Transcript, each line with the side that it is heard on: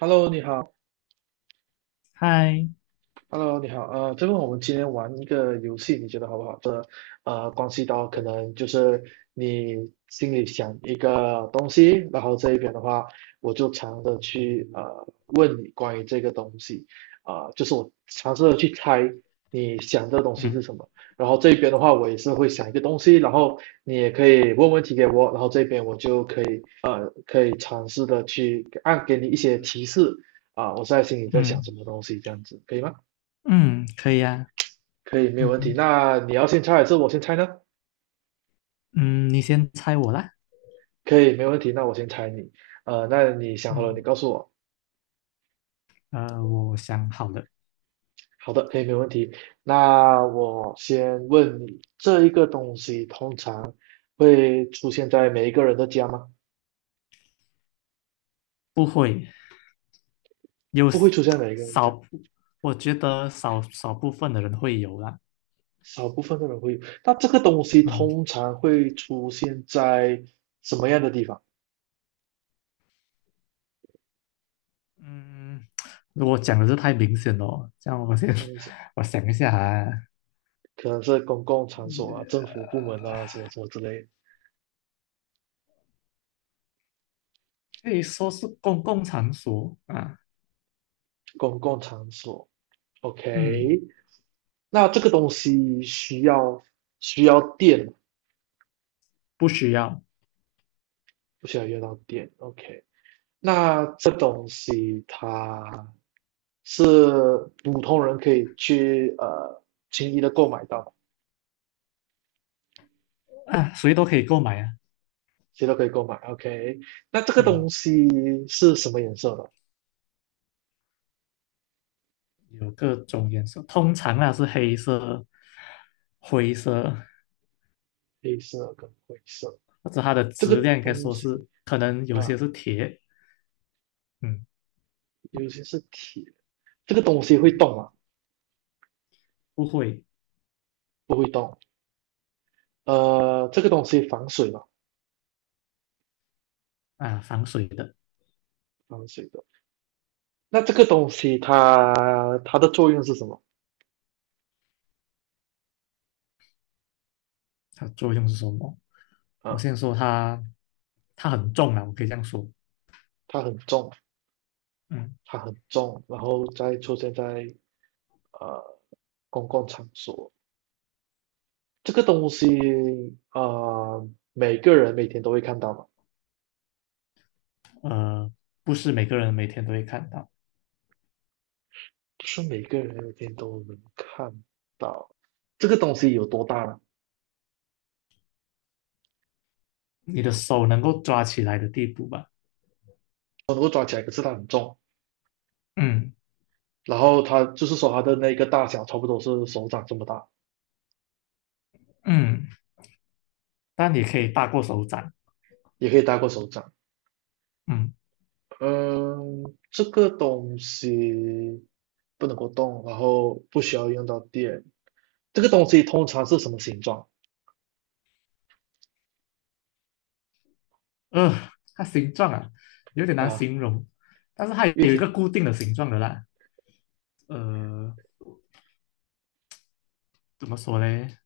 right: Hello，你好。
left: 嗨，
right: Hello，你好，这个我们今天玩一个游戏，你觉得好不好？这关系到可能就是你心里想一个东西，然后这一边的话，我就尝着去问你关于这个东西，啊、就是我尝试的去猜你想这个东西是什么，然后这边的话，我也是会想一个东西，然后你也可以问问题给我，然后这边我就可以可以尝试的去按给你一些提示啊、我在心里在想什
left: 嗯
right: 么东西，这样子可以吗？
left: 嗯，可以呀、
right: 可以，没有问题。
left: 嗯
right: 那你要先猜还是我先猜呢？
left: 嗯，你先猜我啦。
right: 可以，没有问题。那我先猜你。那你想好了，你
left: 嗯
right: 告诉我。
left: 我想好了。
right: 好的，可以，没有问题。那我先问你，这一个东西通常会出现在每一个人的家吗？
left: 不会。有
right: 不会
left: s-
right: 出现在每 一个人
left: 少
right: 家，
left: 部我觉得少少部分的人会有啦。
right: 少部分的人会有。那这个东西
left: 嗯
right: 通常会出现在什么样的地方？
left: 嗯，如果讲的是太明显了，这样
right: 看一下，
left: 我想一下啊。
right: 可能是公共场所啊、政府部门啊，什么什么之类的
left: 可以说是公共场所啊。
right: 公共场所。
left: 嗯，
right: OK，那这个东西需要需要电
left: 不需要。
right: 不需要用到电。OK，那这东西它是普通人可以去轻易的购买到
left: 啊，谁都可以购买啊。
right: 谁都可以购买。OK，那这个
left: 嗯，
right: 东西是什么颜色的？
left: 有各种颜色，通常啊是黑色、灰色。
right: 黑色跟灰色。
left: 或者它的
right: 这个
left: 质量应该
right: 东
left: 说
right: 西
left: 是可能有些
right: 啊，
left: 是铁。嗯，
right: 尤其是铁。这个东西会动吗？
left: 不会。
right: 不会动。这个东西防水吗？
left: 啊，防水的。
right: 防水的。那这个东西它它的作用是什么
left: 它作用是什么？我
right: 啊？
left: 先说它，它很重啊，我可以这样说。
right: 它很重，
left: 嗯，
right: 它很重，然后再出现在呃公共场所。这个东西啊、呃每个人每天都会看到嘛，
left: 呃，不是每个人每天都会看到。
right: 不是每个人每天都能看到。这个东西有多大呢？
left: 你的手能够抓起来的地步吧。
right: 我能够抓起来，可是它很重。
left: 嗯
right: 然后它就是说它的那个大小差不多是手掌这么大，
left: 嗯，但你可以大过手掌。
right: 也可以大过手掌。
left: 嗯，
right: 嗯，这个东西不能够动，然后不需要用到电。这个东西通常是什么形状
left: 呃，它形状啊有点难
right: 啊？
left: 形容，但是它有
right: 有
left: 一个
right: 点
left: 固定的形状的啦。呃，怎么说嘞？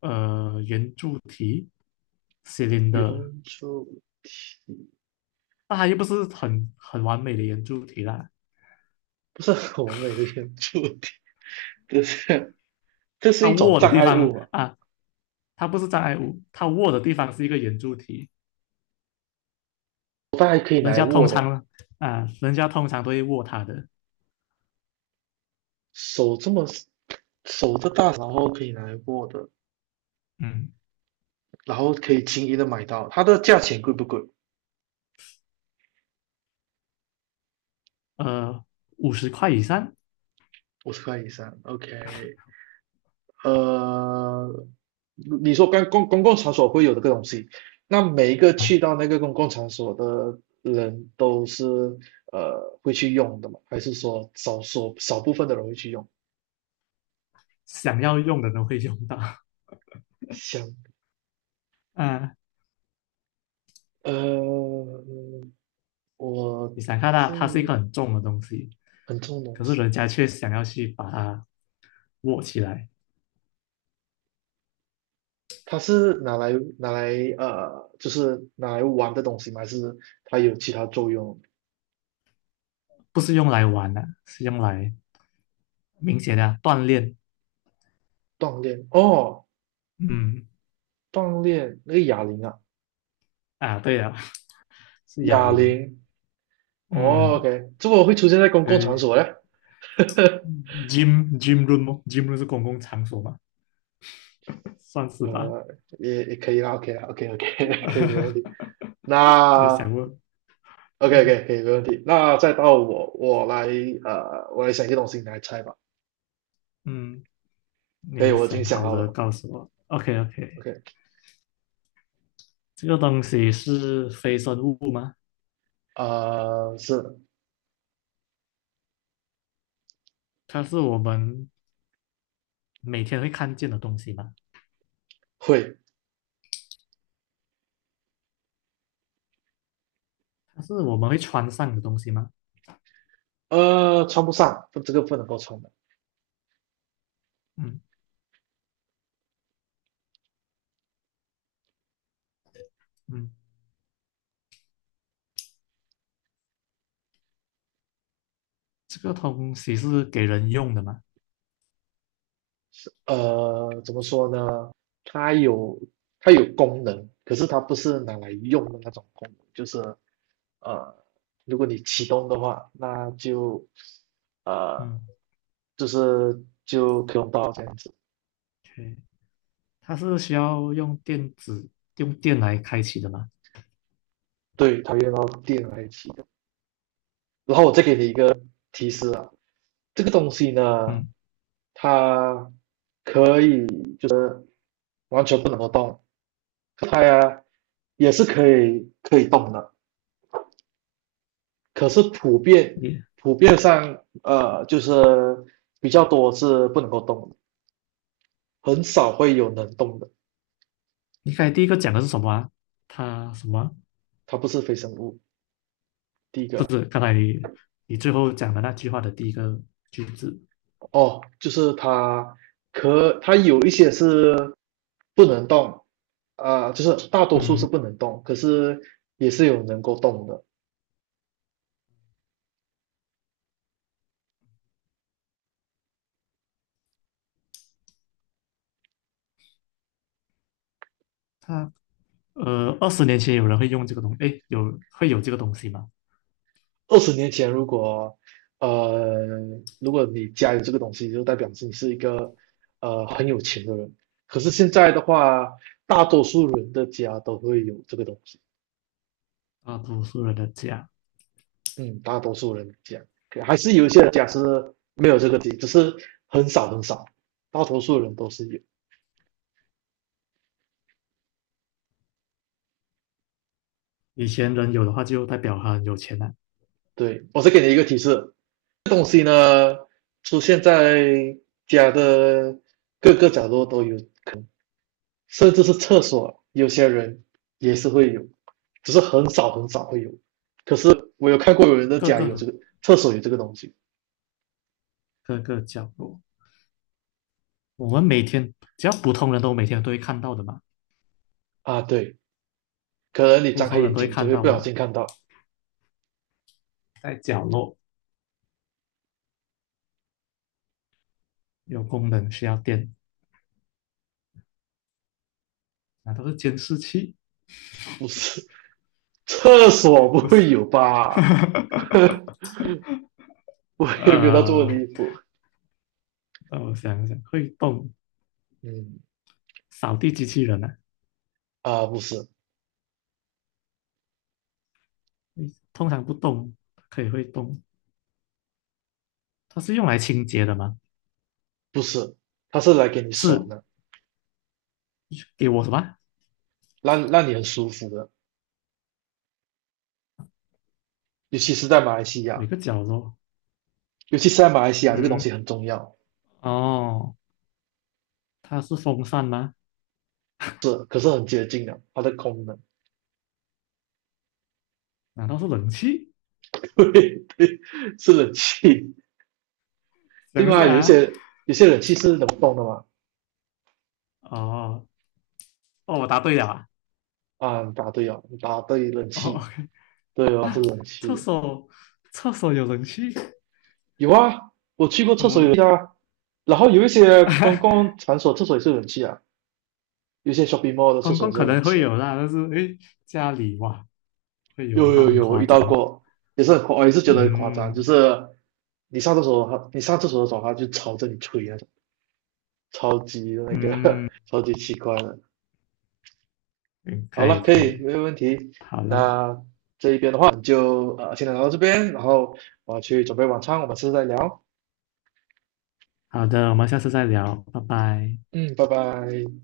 left: 圆柱体
right: 原
left: ，cylinder。
right: 住
left: 那它又不是很完美的圆柱体啦。
right: 不是很完美的原住民，这是这是
left: 它
right: 一种
left: 握的
right: 障
left: 地
right: 碍
left: 方
right: 物嘛？
left: 啊，它不是障碍物，它握的地方是一个圆柱体。
right: 它还可以拿
left: 人
right: 来
left: 家通
right: 握的，
left: 常人家通常都会握它的。
right: 手这么手这大，然后可以拿来握的，
left: 嗯，
right: 然后可以轻易的买到。它的价钱贵不贵？
left: 呃，50块以上。
right: 50块以上，OK。呃，你说刚公公共场所会有的这个东西，那每一个去
left: 啊，
right: 到那个公共场所的人都是会去用的吗？还是说少少少部分的人会去用？
left: 想要用的都会用到。
right: 想
left: 啊，
right: 呃，我
left: 你想看它，它是一个
right: 这
left: 很重的东西，
right: 很重的东
left: 可是人
right: 西，
left: 家却想要去把它握起来。
right: 它是拿来就是拿来玩的东西吗？还是它有其他作用？
left: 不是用来玩的、是用来明显的锻炼。
right: 锻炼哦，
left: 嗯。
right: 锻炼那个哑铃啊，
left: 啊，对啊，是哑
right: 哑
left: 铃。
right: 铃哦
left: 嗯，
right: ，OK，这个会出现在公共场
left: 对
right: 所嘞？
left: ，gym room 吗？gym room 是公共场所吗？算是吧。
right: 呃，也可以啦，OK o k OK，可以没问题。
left: 我有想
right: 那
left: 过。
right: OK
left: 呃，
right: OK 可以没问题。那再到我来我来想一个东西，你来猜吧。
left: 嗯，
right: 可以，
left: 你
right: 我已经
left: 想
right: 想
left: 好
right: 好
left: 了
right: 了。
left: 告诉我。OK OK。
right: OK。
left: 这个东西是非生物吗？
right: 是
left: 它是我们每天会看见的东西吗？
right: 会，
left: 它是我们会穿上的东西吗？
right: 穿不上，不这个不能够穿的。
left: 嗯嗯，这个东西是给人用的吗？
right: 呃，怎么说呢？它有它有功能，可是它不是拿来用的那种功能，就是呃，如果你启动的话，那就呃，
left: 嗯
right: 就是就可以用到这样子。
left: ，OK，它是需要用电来开启的吗？
right: 对，它用到电来启动。然后我再给你一个提示啊，这个东西呢，
left: 嗯。
right: 它可以就是完全不能够动，它呀也是可以动的，可是
left: 你
right: 普遍上就是比较多是不能够动的很少会有能动的，
left: 你刚才第一个讲的是什么啊？他什么？
right: 它不是非生物。第一
left: 不
right: 个
left: 是，刚才你最后讲的那句话的第一个句子。
right: 哦，就是它可它有一些是不能动，就是大多数是
left: 嗯，
right: 不能动，可是也是有能够动的。
left: 他20年前有人会用这个东西，诶，有会有这个东西吗？
right: 20年前，如果呃，如果你家有这个东西，就代表是你是一个很有钱的人。可是现在的话，大多数人的家都会有这个东西。
left: 啊，多数人的家。
right: 嗯，大多数人的家，还是有一些人家是没有这个东西只是很少很少，大多数人都是有。
left: 以前人有的话，就代表他很有钱了。
right: 对，我是给你一个提示，这东西呢出现在家的各个角落都有可能。甚至是厕所，有些人也是会有，只是很少很少会有。可是我有看过有人的
left: 各
right: 家有
left: 个
right: 这个厕所有这个东西
left: 各个角落，我们每天只要普通人都每天都会看到的嘛。
right: 啊，对，可能你
left: 普
right: 张开
left: 通人
right: 眼
left: 都会
right: 睛就
left: 看
right: 会
left: 到
right: 不
left: 的
right: 小
left: 啊，
right: 心看到，
left: 在角落有功能需要电，那都是监视器。
right: 不是 厕所不
left: 不是？
right: 会有吧？我也没有到这么
left: 呃，
right: 离谱，
left: 让我想想，会动
right: 嗯
left: 扫地机器人啊。
right: 啊，不是
left: 诶，通常不动，可以会动。它是用来清洁的吗？
right: 不是，它是来给你爽
left: 是
right: 的，
left: 给我什么？
right: 让你很舒服的，尤其是在马来西
left: 每
right: 亚，
left: 个角落？
right: 尤其是在马来西亚这个东
left: 嗯，
right: 西很重要，
left: 哦，它是风扇吗？
right: 是可是很接近的它的功能。
left: 难道是冷气？
right: 对对，是冷气，对
left: 等一
right: 吗？
left: 下啊，
right: 有些冷气是冷风的嘛，
left: 哦哦，我答对了啊，
right: 啊，你答对了，你答对冷
left: 哦
right: 气，
left: ，OK。
right: 对吧？是
left: 啊，
right: 冷
left: 厕
right: 气，
left: 所厕所有冷气。
right: 有啊，我去过厕所有冷
left: 嗯，
right: 气啊，然后有一些公 共场所厕所也是冷气啊，有一些 shopping mall 的厕
left: 公
right: 所也
left: 共
right: 是
left: 可
right: 有冷
left: 能
right: 气
left: 会
right: 啊，
left: 有啦，但是诶，家里哇，会有
right: 有
left: 的话
right: 有
left: 很
right: 有，我
left: 夸
right: 遇到
left: 张。
right: 过，也是很夸，我也是觉得很夸张，就
left: 嗯
right: 是你上厕所的时候，它就朝着你吹那种，超级那个，
left: 嗯，
right: 超级奇怪的。
left: 嗯
right: 好
left: 可以
right: 了，可
left: 可
right: 以，
left: 以。
right: 没有问题。
left: 好了。
right: 那这一边的话，就先聊到这边，然后我要去准备晚餐，我们下次再聊。
left: 好的，我们下次再聊，拜拜。
right: 嗯，拜拜。